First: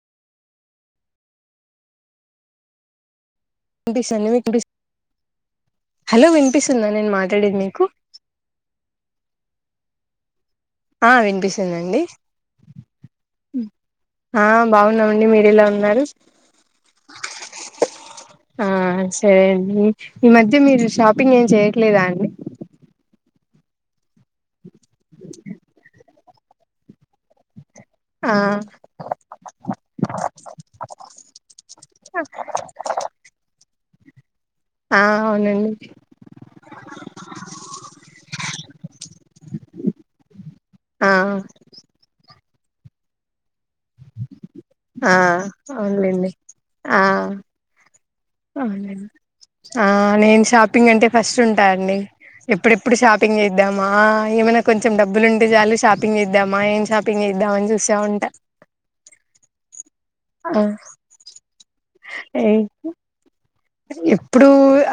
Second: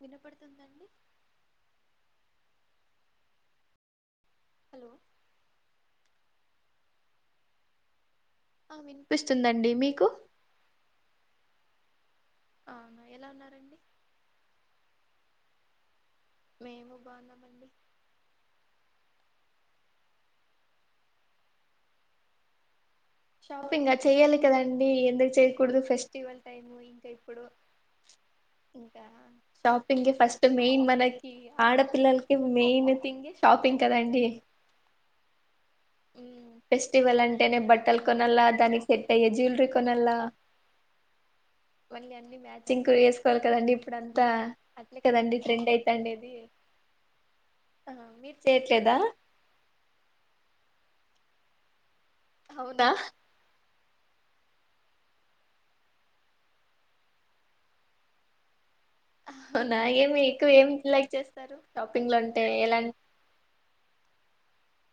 వినపడుతుందండి. వినిపిస్తుంది మీ బస్ హలో హలో వినిపిస్తుందా నేను మాట్లాడేది మీకు. ఆ వినిపిస్తుందండి మీకు. ఆ వినిపిస్తుందండి. అవునా ఎలా ఉన్నారండి. ఆ బాగున్నామండి మీరు ఎలా ఉన్నారు. మేము బాగున్నామండి. ఆ సరే అండి ఈ మధ్య మీరు షాపింగ్ ఏం చేయట్లేదా అండి. షాపింగా చేయాలి కదా అండి ఎందుకు చేయకూడదు ఫెస్టివల్ టైము ఇంకా ఇప్పుడు. ఆ ఇకా షాపిింగ్ ఫస్ట్ మెయిన్ మనకి ఆడపిిల్లలకి మెయిన్ థింగ్ షాపిింగ్ కదండి ఆ అవునండి కొన దానికి సెట్ అయ్య జ్యువలరీ కొన ఆ మళ అ మ చింకురు వేసుకోవాలి కదండడి ఇప్పుడుంతా ఆ అన్లిం ఆ ఆ మీరు చేయట్లేదా ఆ నేను షాపింగ్ అంటే ఫస్ట్ ఉంటా అండి అవునా ఎప్పుడెప్పుడు షాపింగ్ చేద్దాం ఏమైనా కొంచెం డబ్బులు ఉంటే చాలు షాపింగ్ చేద్దామా ఏం షాపింగ్ చేద్దామని చూస్తా ఉంటా అవున ఏం మీరు ఎక్కువ ఏమి లైక్ చేస్తారు షాపింగ్ లాంటే ఆ ఎలా ఇప్పుడు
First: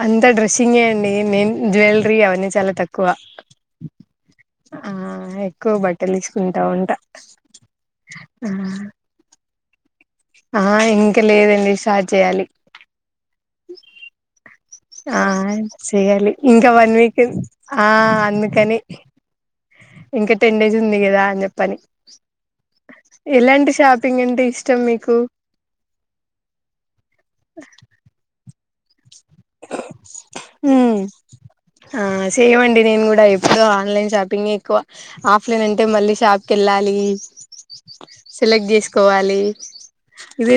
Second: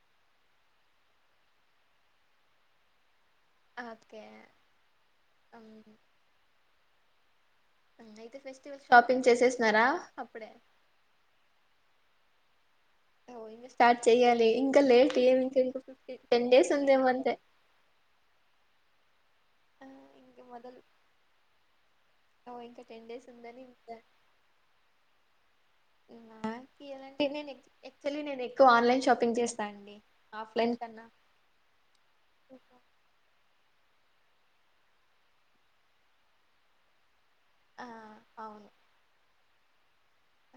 అంతా డ్రెస్సింగే అండి నేను జ్యువెలరీ అవన్నీ చాలా తక్కువ ఓకే ఆ ఉమ్, ఎక్కువ బట్టలు తీసుకుంటా ఉంట అయితే ఫెస్టివల్ షాపింగ్ చేసే సరా ఆ ఇంక లేదండి షా చేయాలి ఓ స్టార్ట్ చెయ్యాలి లేట్ ఆ ఏమి ఇంకా ఇంక ఫిఫ్టీ చెయ్యాలి టెన్ ఇంకా డేస్ వన్ ఉందేమో వీక్ అంతే ఆ అందుకని ఇంకా టెన్ డేస్ ఉంది కదా అని చెప్పని ఎలాంటి షాపింగ్ అంటే ఇష్టం మీకు [unintelligible] ఆన్లైన్ షాప్ హుమ్ ఆ చేయమండి నేను కూడా ఎప్పుడు ఆన్లైన్ షాపింగ్ ఎక్కువ ఆఫ్లైన్ అంటే మళ్ళీ షాప్ కెళ్ళాలి ఆ అవును సెలెక్ట్ చేసుకోవాలి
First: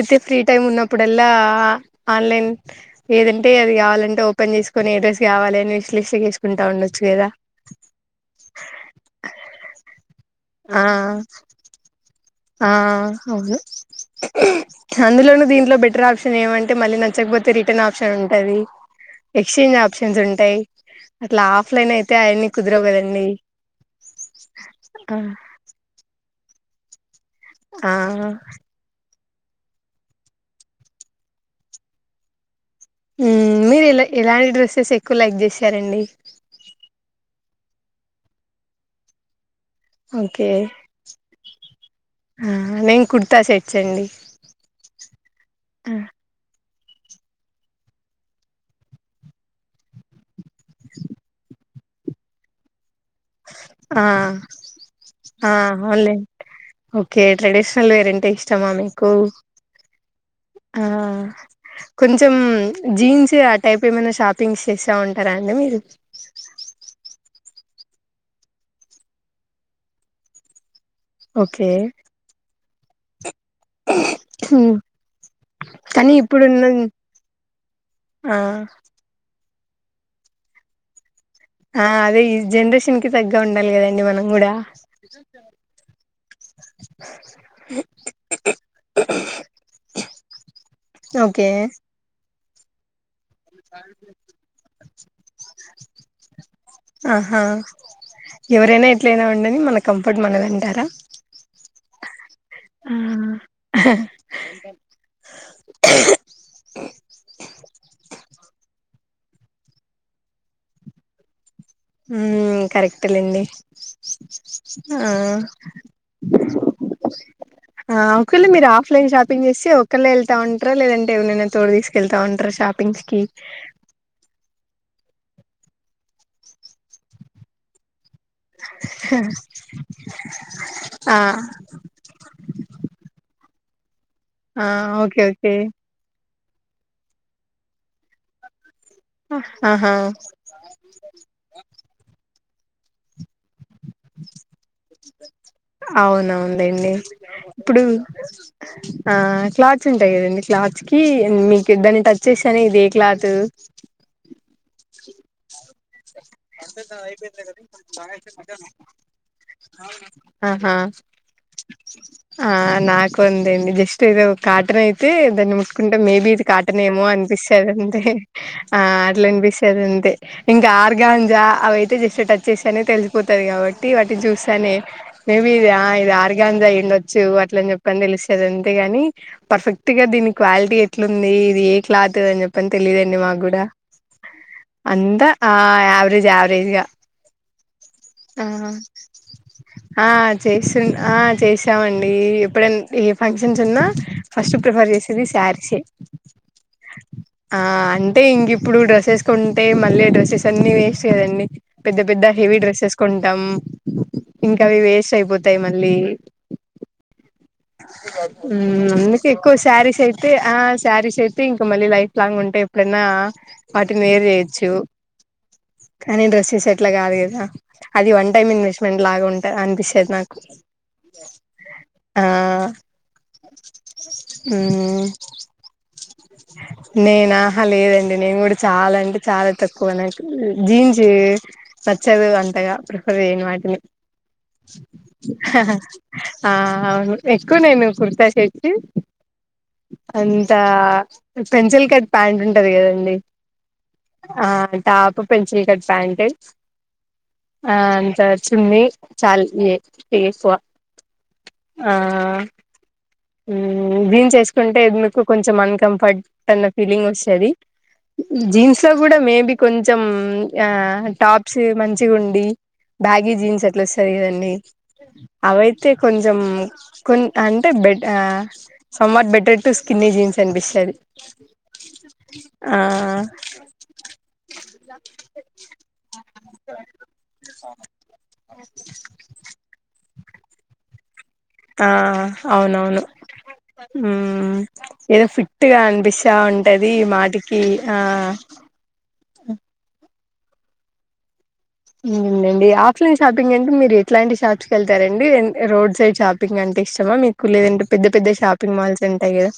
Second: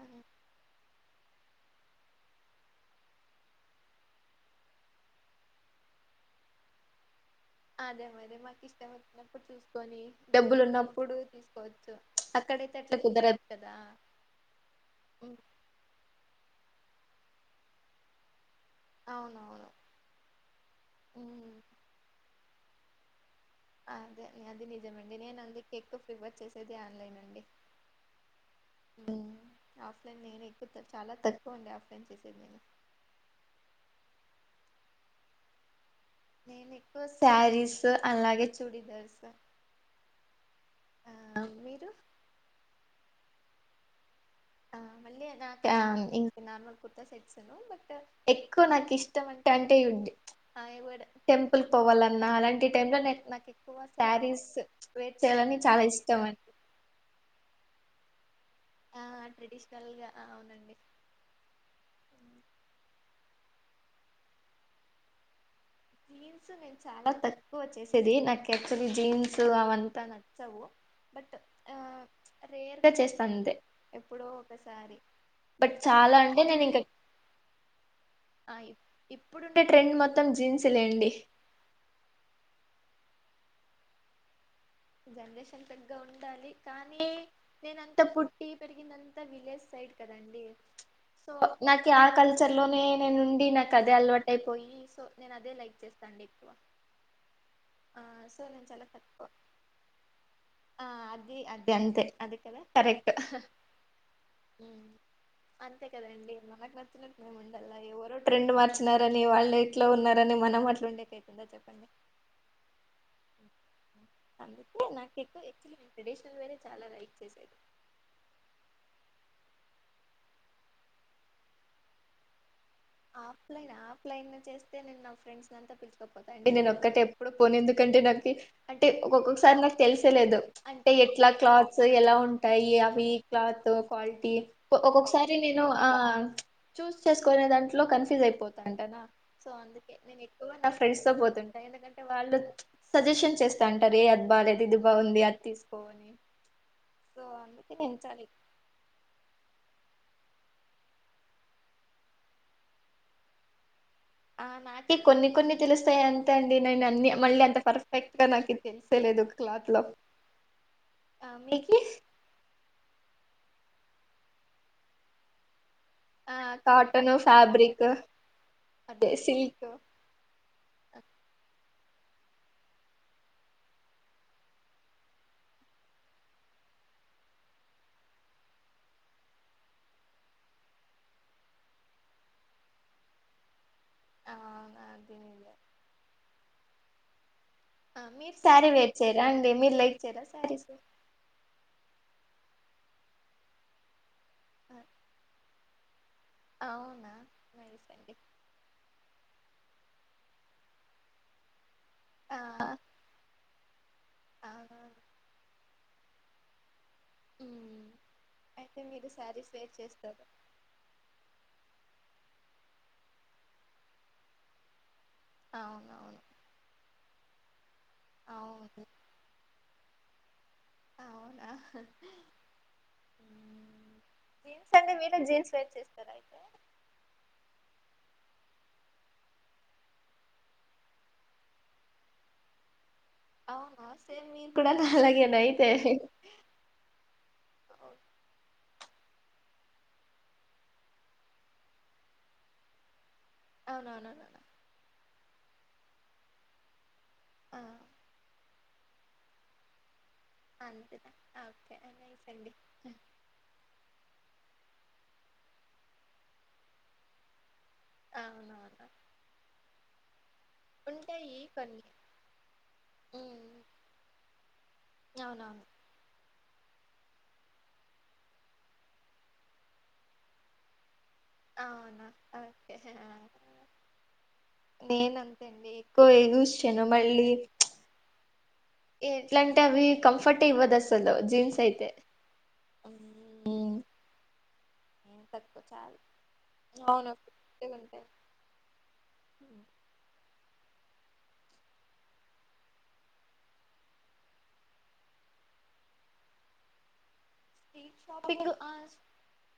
ఆ, ఫ్రీ టైమ్ ఉన్నప్పుడు లా ఆన్లైన్ ఏది అంటే అది కావాలంటే ఓపెన్ చేసుకోని ఏ డ్రస్ కావాలి అని విష్ లిస్టులో చేసుకుంటా ఉండచ్చు కదా [unintelligible] డబ్బులు ఆ ఉన్నప్పుడు తీసుకోవచ్చు ఆ అక్కడైతే అట్లా కుదరదు అవును కదా హ్మ్. అందులోను దీంట్లో బెటర్ ఆప్షన్ ఏమ అంటే మళ్ళీ నచ్చకపోతే రిటర్న్ ఆప్షన్ ఉంటది అవునవును. ఎక్స్చేంజ్ ఆప్షన్స్ ఉంటాయి అట్లా హ్మ్. ఆఫ్లైన్ అయితే ఆయన్ని కుదరావ్ కదండి అదే అది నిజమే ఆ నేను అందుకే ఎక్కువ ప్రిఫర్ చేసే ప్రతిది ఆన్లైన్ అండి ఆ ఆఫ్లైన్ నేను ఎక్కు చాలా తక్కువ అండి ఆఫ్లైన్ చేసేది ఊ మీరు ఎలా ఎలాంటి డ్రెస్సెస్ ఎక్కువ లైక్ చేశారండి నేను ఎక్కువ శారీస్ అలాగే చూడిదర్స్ ఓకే మీరు? నేను కుర్ తా సెట్స్ అండి ఆ మల్లి నా ఆ ఇ నార్మల్ కొత్త సెట్స్ ను బట్ ఎక్కువ నాకు ఇష్టం అంటే అంటే ఉంది టెంపుల్ పోవాలన్నా అలాంటి టైమ్లో నాకు ఎక్కువ ఆ శారీస్ వయిట్ ఆ చేయాలని చాలా ఇష్టం అండి నల్వేరెంటి కొంచమా మీకు అవునండి. ఆ హ్మ్. కొంచెం జీన్స్ తే ఆ టైప్ ఏమైనా షాపింగ్ చేస్తా ఉంటారా అండి మీరు జీన్స్ నేను చాలా తక్కువ వచ్చే చేది నాక్చులీ జీన్స్ అవంతా నచ్చవు ఓకే ఫ్రీ అంటే చెస అంతే ఎప్పుడో ఒకసారి బట్ కానీ చాలా అంటే నేను ఇప్పుడున్న ఇంక ఆ ఇప్పుడు ట్రెండ్ మొత్తం జీన్స్ తులేండి ఆ అదే ఈ జనరేషన్ కి తగ్గ ఉండాలి కదండి మనం గుడా జనరేషన్ తగ్గా ఉండాలి కానీ నేనంతా పుట్టి పెరిగిందంతా విలేజ్ సైడ్ కదండి సో ఓకే నాకు ఆ కల్ చర్లోనే నేనుండి నాకు అదే అలవాటైపోయి సో నేను అదే లైక్ చేస్తా అండి ఎక్కువ ఆహా ఆ సో నేను చాలా ఎవరైనా ఎట్లైనా తక్కువ ఉండని మన కంఫర్ట్ మనదంటారా? ఆ అది అది అంతే అది కదా ఆ కరెక్ట్ అంతే కదండి మనకు నచ్చినట్టు మనం ఉండాల ఎవరో ట్రెండ్ మార్చినారని వాళ్ళు ఎట్లో ఉన్నారని మనం అట్లా ఉండేక కైతదా చెప్పండి ఉ కరెక్టే లేండి అందుకే నాకు ఎక్కువ యాక్చువల్లీ నేను ట్రెడిషనల్ వేరే చాలా లైక్ చేసేది ఆ అంకుల్ మీరు ఆఫ్లైన్ షాపింగ్ చేసి అక్కళ వెళ్తా ఉంటారా లేదంటే ఎవరైనా తోడు తీసుకెళ్తా ఉంటార షాప్ ఆఫ్లైన్ ఆఫ్లైన్ చేస్త అయితే నేను నా ఫ్రెండ్స్ అంతా పిలిచుకపోతా అడి నేను ఒక్కతే ఎప్పుడు పోను ఎందుకంటే నాకు అంటే ఒక్కొక్కొక్కసారి నాకు తెలిసలేదు అంటే ఎట్లా ఆ క్లాత్స్ ఎలా ఉంటాయి. అవి క్లాత్ క్వాలిటీ ఆ ఓకే ఒక్కొక్కసారి ఓకే నేను ఆ చూస్ చేసుకునే దాంట్లో కన్ఫ్యూ్జ్ అయిపోత తంటాన సో ఆహా అందుకే నేను ఎక్కువ నా ఫ్రెండ్స్ తో పోతుంటా ఎందుకంటే వాళ్ళు సజెషన్ చేస్త సంట రే అద్ బాలేదు ఇది బాలేదు అవునా ఉందండి సో అందుకే ఇప్పుడు నేను చాలా ఆ క్లాత్ ఉంటాయి కదండి. క్లాత్ కి మీకు దాన్ని టచ్ చేస్తే అది ఏ క్లాత్ ఆ నాకే కొన్ని కొన్ని తెలుస్తాయి. అం నాకు తెలిసేలేదు క్లాత్ లో ఆహా ఆ, మీకి ఆ నాకు ఉందండి. ఇష్ట అయితే ఒక కాటన్ ఆయితే దాన్నీ ముట్ కుంటే మేబి ఆ ఇది కాటనేమో కాటన్ అనిపిస్తది. ఫ్యాబ్రిక్ అంతే ఆ అదే అట్లా సిల్క్ అనిపిస్తుది అంతే ఇంకా ఆర్గా అవయితే జస్ట్ టచ్ చేస్తానే తెలిసిపోతది. కాబట్టి వాటిని చూస్తానే మేబీ ఇది ఇది ఆర్గాన్ ది అయ్యిండాచ్చు. అట్ల అని చెప్పని తెలుస్సది. అంతేగాని పర్ఫెక్ట్ గా దీని క్వాలిటీ ఎట్లుంది ఇది ఏ క్లాత్ అని చెప్పని తెలియదండి మాకు కూడా అవునా అంద అదే ఆయా యావరేజ్గా ఆ, మీరు శారీ వేర్ చేయరా అండి మీరు లైక్ హా చేయరా శారీస్ చేస్తూ చేస్త మండి ఇగ ఎప్పుడన్న ఏ ఫంక్షన్స్ ఉన్నా ఫస్ట్ ప్రిఫర్ చేసేది శారీసే అవునా ఆ నైస్ అండి అంటే ఇంక ఇప్పుడు డ్రెస్సెస్ కుంటే మళ్ళీ డ్రేసెస్ అన్నీ సేదండి పెద్ద పెద్ద ఆ హెవీ డ్రెస్సెస్ ఏస్కొంటాం ఇంకా అవి అవునా వేస్ట్ అయిపోతాయి మన లేవీ హు అయితే మీరు అందుకే ఎక్కువ వేర్ శారీస్ చేస్తారు అయితే ఆ శ్యారీస్ అయితే ఇంకా మల్లి లైఫ్ లాంగ్ ఉంటే ఎప్పుడన్న వాటిని వేరు చేయోచ్చు అవునవును కానీ డ్రెసేస్ ఆట్లా కాదు గాదా హ్ ఆ అది వన్ టైమ్ అవును ఇన్వెస్ట్మెంట్ లాగా ఉంట అనిపిస్తది. తెలుసు నాకు అవునా ఆ మ్మ్. జీన్స్ అంటే హ్ మీరు జీన్స్ వేర్ చేస్తారా అయితే నేన ఆహ లేదండి నేను కూడా చాలా అంటే చాలా తక్కువ నాకు జీన్స్ నచ్చదు అంతగా వేయను వాటిని అవునా సేమ్ మీరు కూడా నా అలాగేనా అయితే ఆ అవును నెన్ నేర్చుకోలేను [unintelligible] ఉమ్ అంత పెన్సిల్ కట్ ప్యాంట్ ఉంటది కదండి. అవునవునవును ఆ టాపు పెన్సిల్ కట్ ప్యాంటె ఆ ఆన్సర్స్ చూని చాలే అంతద అవ్ ఆ ఉమ్ క్లీన్ చేసుకుంటే మీకు కొంచెం అన్కంఫర్ట్ అన్న ఫీలింగ్ వస్తాది. జీన్స్ అవునవును లో కూడా మేబి కొంచ్ ఉమ్ ఆ ఉంటాయి టాప్స్ కొన్ని మంచిగా ఉండి బ్యాగీ ఉమ్, జీన్స్ అట్లా ఆస్థాయి కదండి అవునవును అవయితే కొన్ ఉన్నాయ్ కొన్ అంటే బెట్ ఆ somewhat better than skinny jeans అనిపిస్తాది అవునా ఒకే నిన్ అంతే అండి ఎక్కువ యూస్ చేయను మళ్ళీ ఎట్లాంటే అవి కంఫర్ట్ ఇవ్వదు అసలు జీన్స్ ఆ అయితే అవునవును ఉమ్, ఉమ్ నేను ఏదో తక్కువ ఫిట్గా చాలా అనిపిస్తా ఉంటది అవును మాటికి ఆ ఉంటాయి ఉమ్ అండి ఆఫ్లైన్ షాపింగ్ అంటే మీరు ఎట్లాంటి షాప్స్ కి వెళ్తారండి రోడ్ సైడ్ షాపింగ్ అంటే ఇష్టమా మీక్ [unintelligible] పెద్ద పెద్ద షాపింగ్ మాల్స్ ఉంటాయి కదా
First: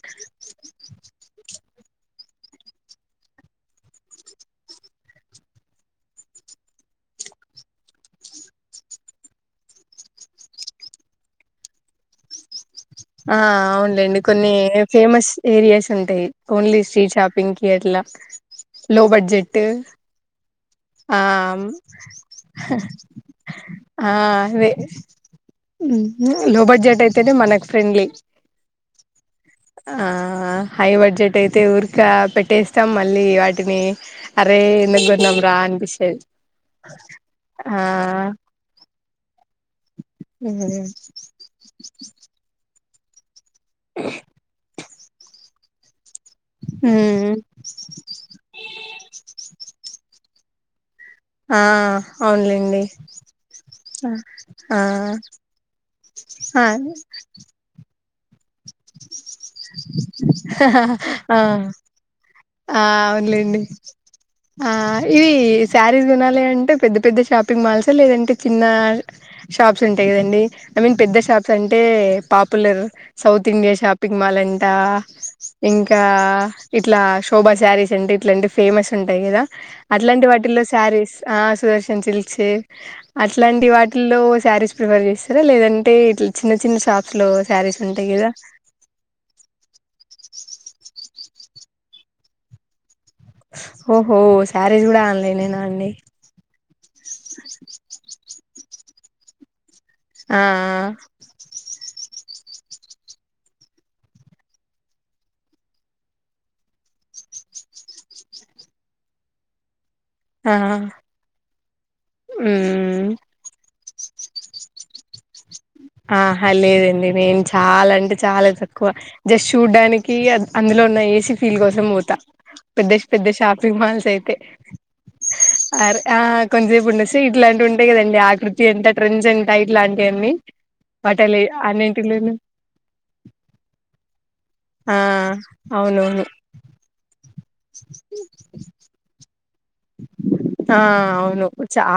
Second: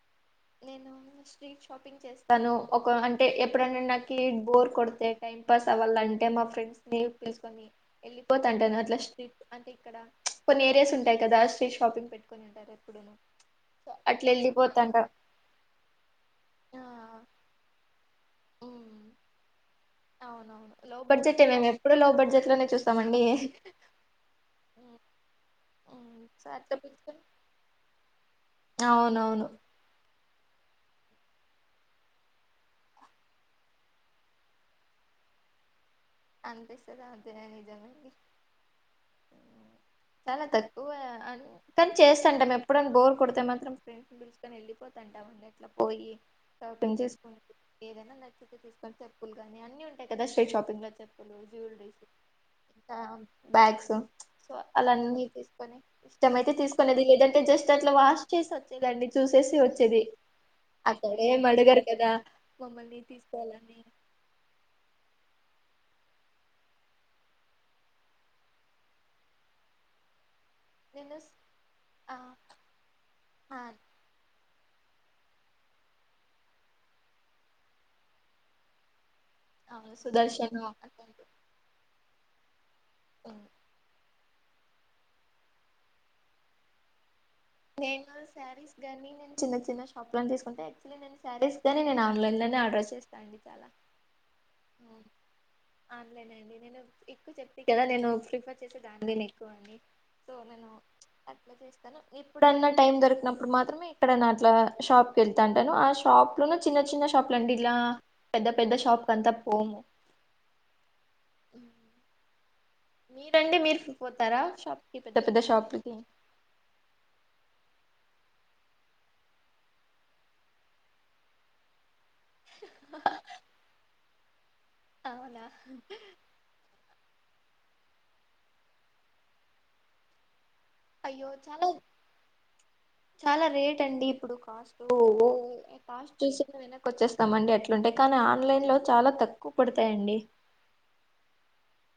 తను ఒక అంటే ఎప్పుడైన్నా నాకి బోర్ కొడితే టైం పాస్ అవ్వాలంటే మా ఫ్రెండ్స్ ని తీసుకొని వెళ్ళిపో అంటాను, అట్లా స్ట్రీట్ అంటే ఇక్కడ కొన్ని ఏరియాస్ ఉంటాయి కదా స్ట్రీట్ షాపింగ్ పెట్టుకుని అంటారు. ఆ అవునుండి కొన్ని ఫేమస్ ఏరియాస్ ఉంటాయి ఓన్లీ ఆ స్ట్రీట్ షాపింగ్ కి అట్లా. ఉమ్ లో బడ్జెట్ అవునవును లో బడ్జెటే అం మేము ఎప్పుడు లో బడ్జెట్ లోనే చూస్తామండి ఆ అవే ఉమ్, ఉహ్ ఉమ్ సో లో అట్లా బడ్జెట్ పిలుచుకొని అయితేనే మనకు ఫ్రెండ్లీ అవునవును ఆ ఆ హై బడ్జెట్ అయితే ఊరిక పెట్టేస్తాం మళ్ళీ వాటిని అరే ఎందుకు కొన్నాం రా అనిపిస్తది అనిపిస్తాది అదే ఆ నిజమండి. చాలా ఉమ్ తక్కువ అన్ కానీ చేస్తుంటాం ఎప్ ఎప్పుడన్న బోర్ కొడతే మ మాత్రం ఫ్రెండ్స్ని పిలుసుకోని వెళ్ళిపోతంటం అండి ఎట్లా పోయి షాపింగ్ చేసుకొని ఏదైనా నచ్చితే తీసుకొని చెప్పులుగాని అన్ని ఉంటాయ్. కదా స్ట్రీట్ షాపింగ్ దగ్గరా చెప్పులు, ఆ జులర్యేస్, అవునులేండి ఆ బ్యాగ్స్ ఆ సో ఆ అలాన్నీ తీసుకొని ఇస్టమైతే ఆ తీసుకునేది లేదంటే జస్ట్ అట్లా వాష్ చేసి వచ్చేదండి చూసేసి వచ్చేది అక్కడేం అడగరు కదా ఆ మమ్మల్ని అవునులేండి తీసుకోవాలని ఆ ఆ ఇవి సారీస్ కొనాలి అంటే పెద్ద పెద్ద షాపింగ్ మాల్స్ లేదంటే చిన్న షాప్స్ ఉంటాయి కదండి ఐ మీన్ నేను పెద్ద షాప్స్ అంటే ఆ పాపులర్ సౌత్ ఆ ఇండియా షాపింగ్ మాల్ అం ఇంకా ఇట్లా శోభా సారీస్ అంటే ఇట్లాంటి ఫేమస్ ఉం టయి కదా అవును అట్లాంటి వాటిల్లో సుదర్శను సారీస్ సుదర్శన్ సిల్స్ సే అ అట్లాంటి వాటిల్లో సారీస్ ప్రిఫర్ చేస్తారా లేదంటే ఇట్ల చిన్న చిన్న షాప్ నేను సారీస్ గానీ నేను చిన్న చిన్న షాప్ లను తీసుకుంటా యాక్చువలీ నేను సారీస్ నేన్ ఆన్లైన్లనే ఆర్డర్ చేస్ స్త అండి చాలా ఓహో శారీస్ కూడా ఆన్లైనేనా అండి ఆన్లైన్ అండి నేను ఎక్కో చెప్తి కదా నేను ప్రిఫర్ చేస్ వచ్చేేసి దానిద ఎక్కువ అని సో ఆ ఎప్పుడన్న టైం దొరికినప్పుడు మాత్రమే ఇక్కడ అట్ల షాప్కి వెళ్తా అంటాను ఆ షాప్ లోన చిన్న చిన్న షాప్లు అండి ఇలా పెద్ద పెద్ద షాప్ అంతా పోము. ఆ మ్మ్ మీరండి మీరు పోతారా షాప్కి పెద్ద పెద్ద షాప్ ఆహా లేదండి నేను చాలా అం చాలా తక్కువ జస్ట్ చూడ్డానికి అందులో ఉన్న ఏసీ ఫీల్ కోసం పోతా. పెద్ద పెద్ద షాపింగ్ మాల్స్ అయితే అవునా అరే ఆ కొంసేపు ఉండెసి ఇట్లాంటి ఉంట కదండి ఆకృతి ఎంత ట్రెండ్స్ అండ్ టైట్ లాంటివన్నీ అయ్యో చాలా చాలా రేట్ అండి ఇప్పుడు కాస్ట్ ఆ కాస్ట్ అవునవును చూసే వెనక్కి వచ్చేస్ మం అట్లుంటయి కానీ ఆన్లైన్ లో చాలా తక్కు ఆ అవును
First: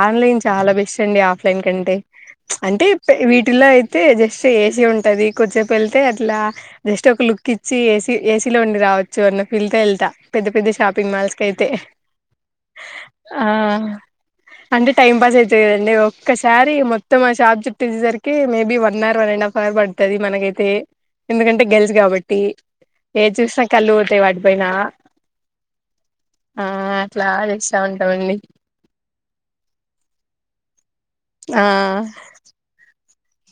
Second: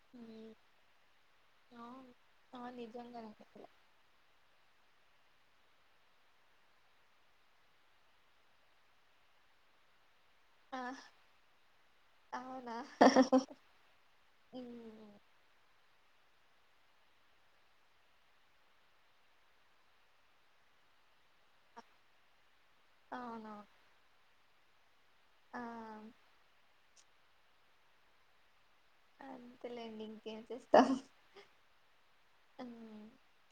ఆన్లైన్ చాలా బెస్ట్ అండి ఆ ఫ్లైన్ కంటే అవును ఆ అంటే నిజంగానే వీటిలో అయితే జస్ట్ ఏసీ ఉం అది కొద్దిసేప్ ఎళ్తే అట్లా జస్ట్ ఒక లుక్ ఇచ్చి ఏసీ ఏసీలో ఉండి రావచ్చు అన్న ఫీల్తో ఎళ్తా పెద్ద పెద్ద ఆ షాపింగ్ మాల్స్ క అయితే అవునా ఆ అంటే ఉమ్ టైం పాస్ అయితే కదండి ఓే ఒకసారిీ మొత్తం ఆ షాప్ చట్ట్ట వచ్చేసరికి maybe one hour one and half hour పడుతుది మనకైతే ఎందుకంటే గెల్స్ కాబట్టి ఏ అవునవును చూసినా కళ్లి తాయి వాడి అ పోైనా ఆ ఆ క్లా ఇస్తా ఉంటాం అండి అంతే లెండి ఇంకేం చేస్తాం ఆ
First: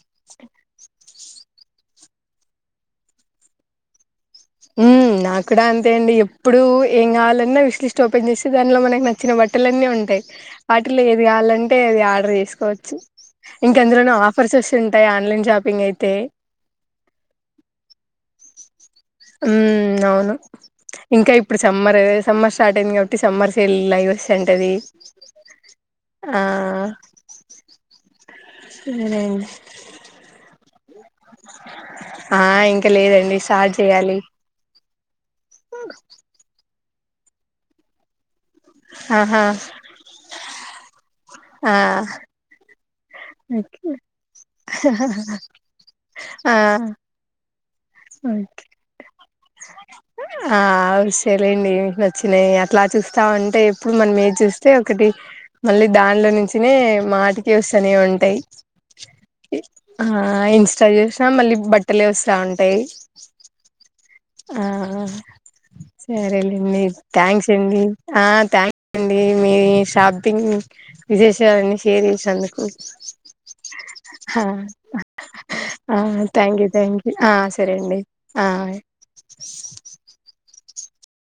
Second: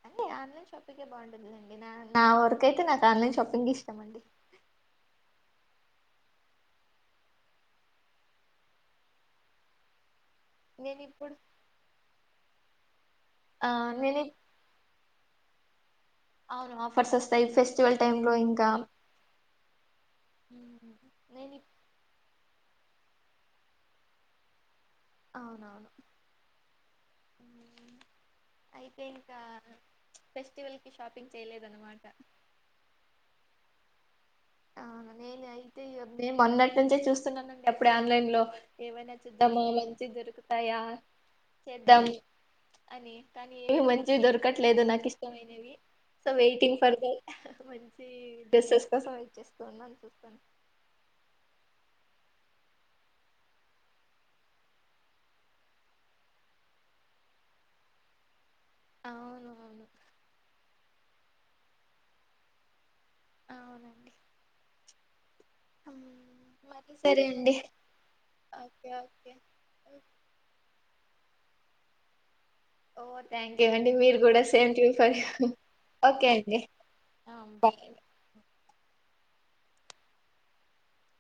అంటే ఆన్లైన్ షాపింగ్ే బాగుంటుందండి నా నా వరకు అయితే నాకు ఆన్లైన్ షాపింగ్ ఇష్టం అండి మ్మ్ నా కూడా అంతే అండి ఎప్పుడు ఏం కావాలన్నా విష్ లిస్ట్ ఓపెన్ చేసి దానిలో మనకు నచ్చిన బట్టలు అన్నీ ఉంటాయి నేను వాటిలో ఏది ఇప్పుడు కావాలంటే అది ఆర్డర్ చేసుకోవచ్చు చు ఆ ఇంకెందులోను నేను ఇప్ ఆఫర్స్ వస్తుంటాయి ఆన్లైన్ షాప్ పిన్నే అవును ఆఫర్స్ వస్తాయి ఫెస్టివల్ టైమ్ లో ఇంకా ఉ అవును ఉమ్ ఇంకా నేను ఇప్పుడు ఇప్ సమ్మర్ సమ్మర్ స్టార్ట్ అయింది కాబట్టి సమ్మర్ సేల్ లైవ్ వస్తంటది అవునవును ఊ అయితే ఇంకా సరేండి ఫెస్టివల్ కి షాపింగ్ చేయలేదన్నమాట ఆ ఇంక లేదండి సార్జ్ యాలి అవును నేను అయితే ఎవరీ మందన్ ప్రంచే చూస్తున్నానండి అప్పుడే ఆన్లైన్ లో ఏవైనా ఆహా చూద్దాం మంచి దొరుకు దయ ఆ చేద్దం అని కానీ ఏమి మంచివి దొరకట్లేదు నాకు ఇష్టమైనవి సో ఆ వెయిటింగ్ ఫర్దర్ మంచి ఓకే డ్రెస్సెస్ కోసం చేస్తూ ఉన్నాను చూస్తాను ఆ ఉస్సే లేండి వచ్చినాయి అట్లా చూస్తా వుంటే ఎప్పుడు మనమేది చూస్తే ఒకటి మళ్ళీ దానిలో నుంచినే మాటికి వస్ తనే ఉంటాయి అవును అవును ఆ ఇన్స్ చదివేసినా మళ్ళీ బట్టలే ఏవుస్ర ఉంటే అవునండి ఆ మ్మ్. సరేలేండి మరి సరే థ్యాంక్స్ అండి ఆ థ్యాంక్స్ ఓకే అండి ఓకే మీ షాపింగ్ విశేషాలన్నీ షేర్ చేసినందుక్ ఓ థ్యాంక్ యూ అండి మీరు హ కూడా same to you for you ఆ ఆ ఓకే అండి థ్యాంక్ యూ థ్యాంక్ యూ ఆ సరే బాయ్ అండి ఆ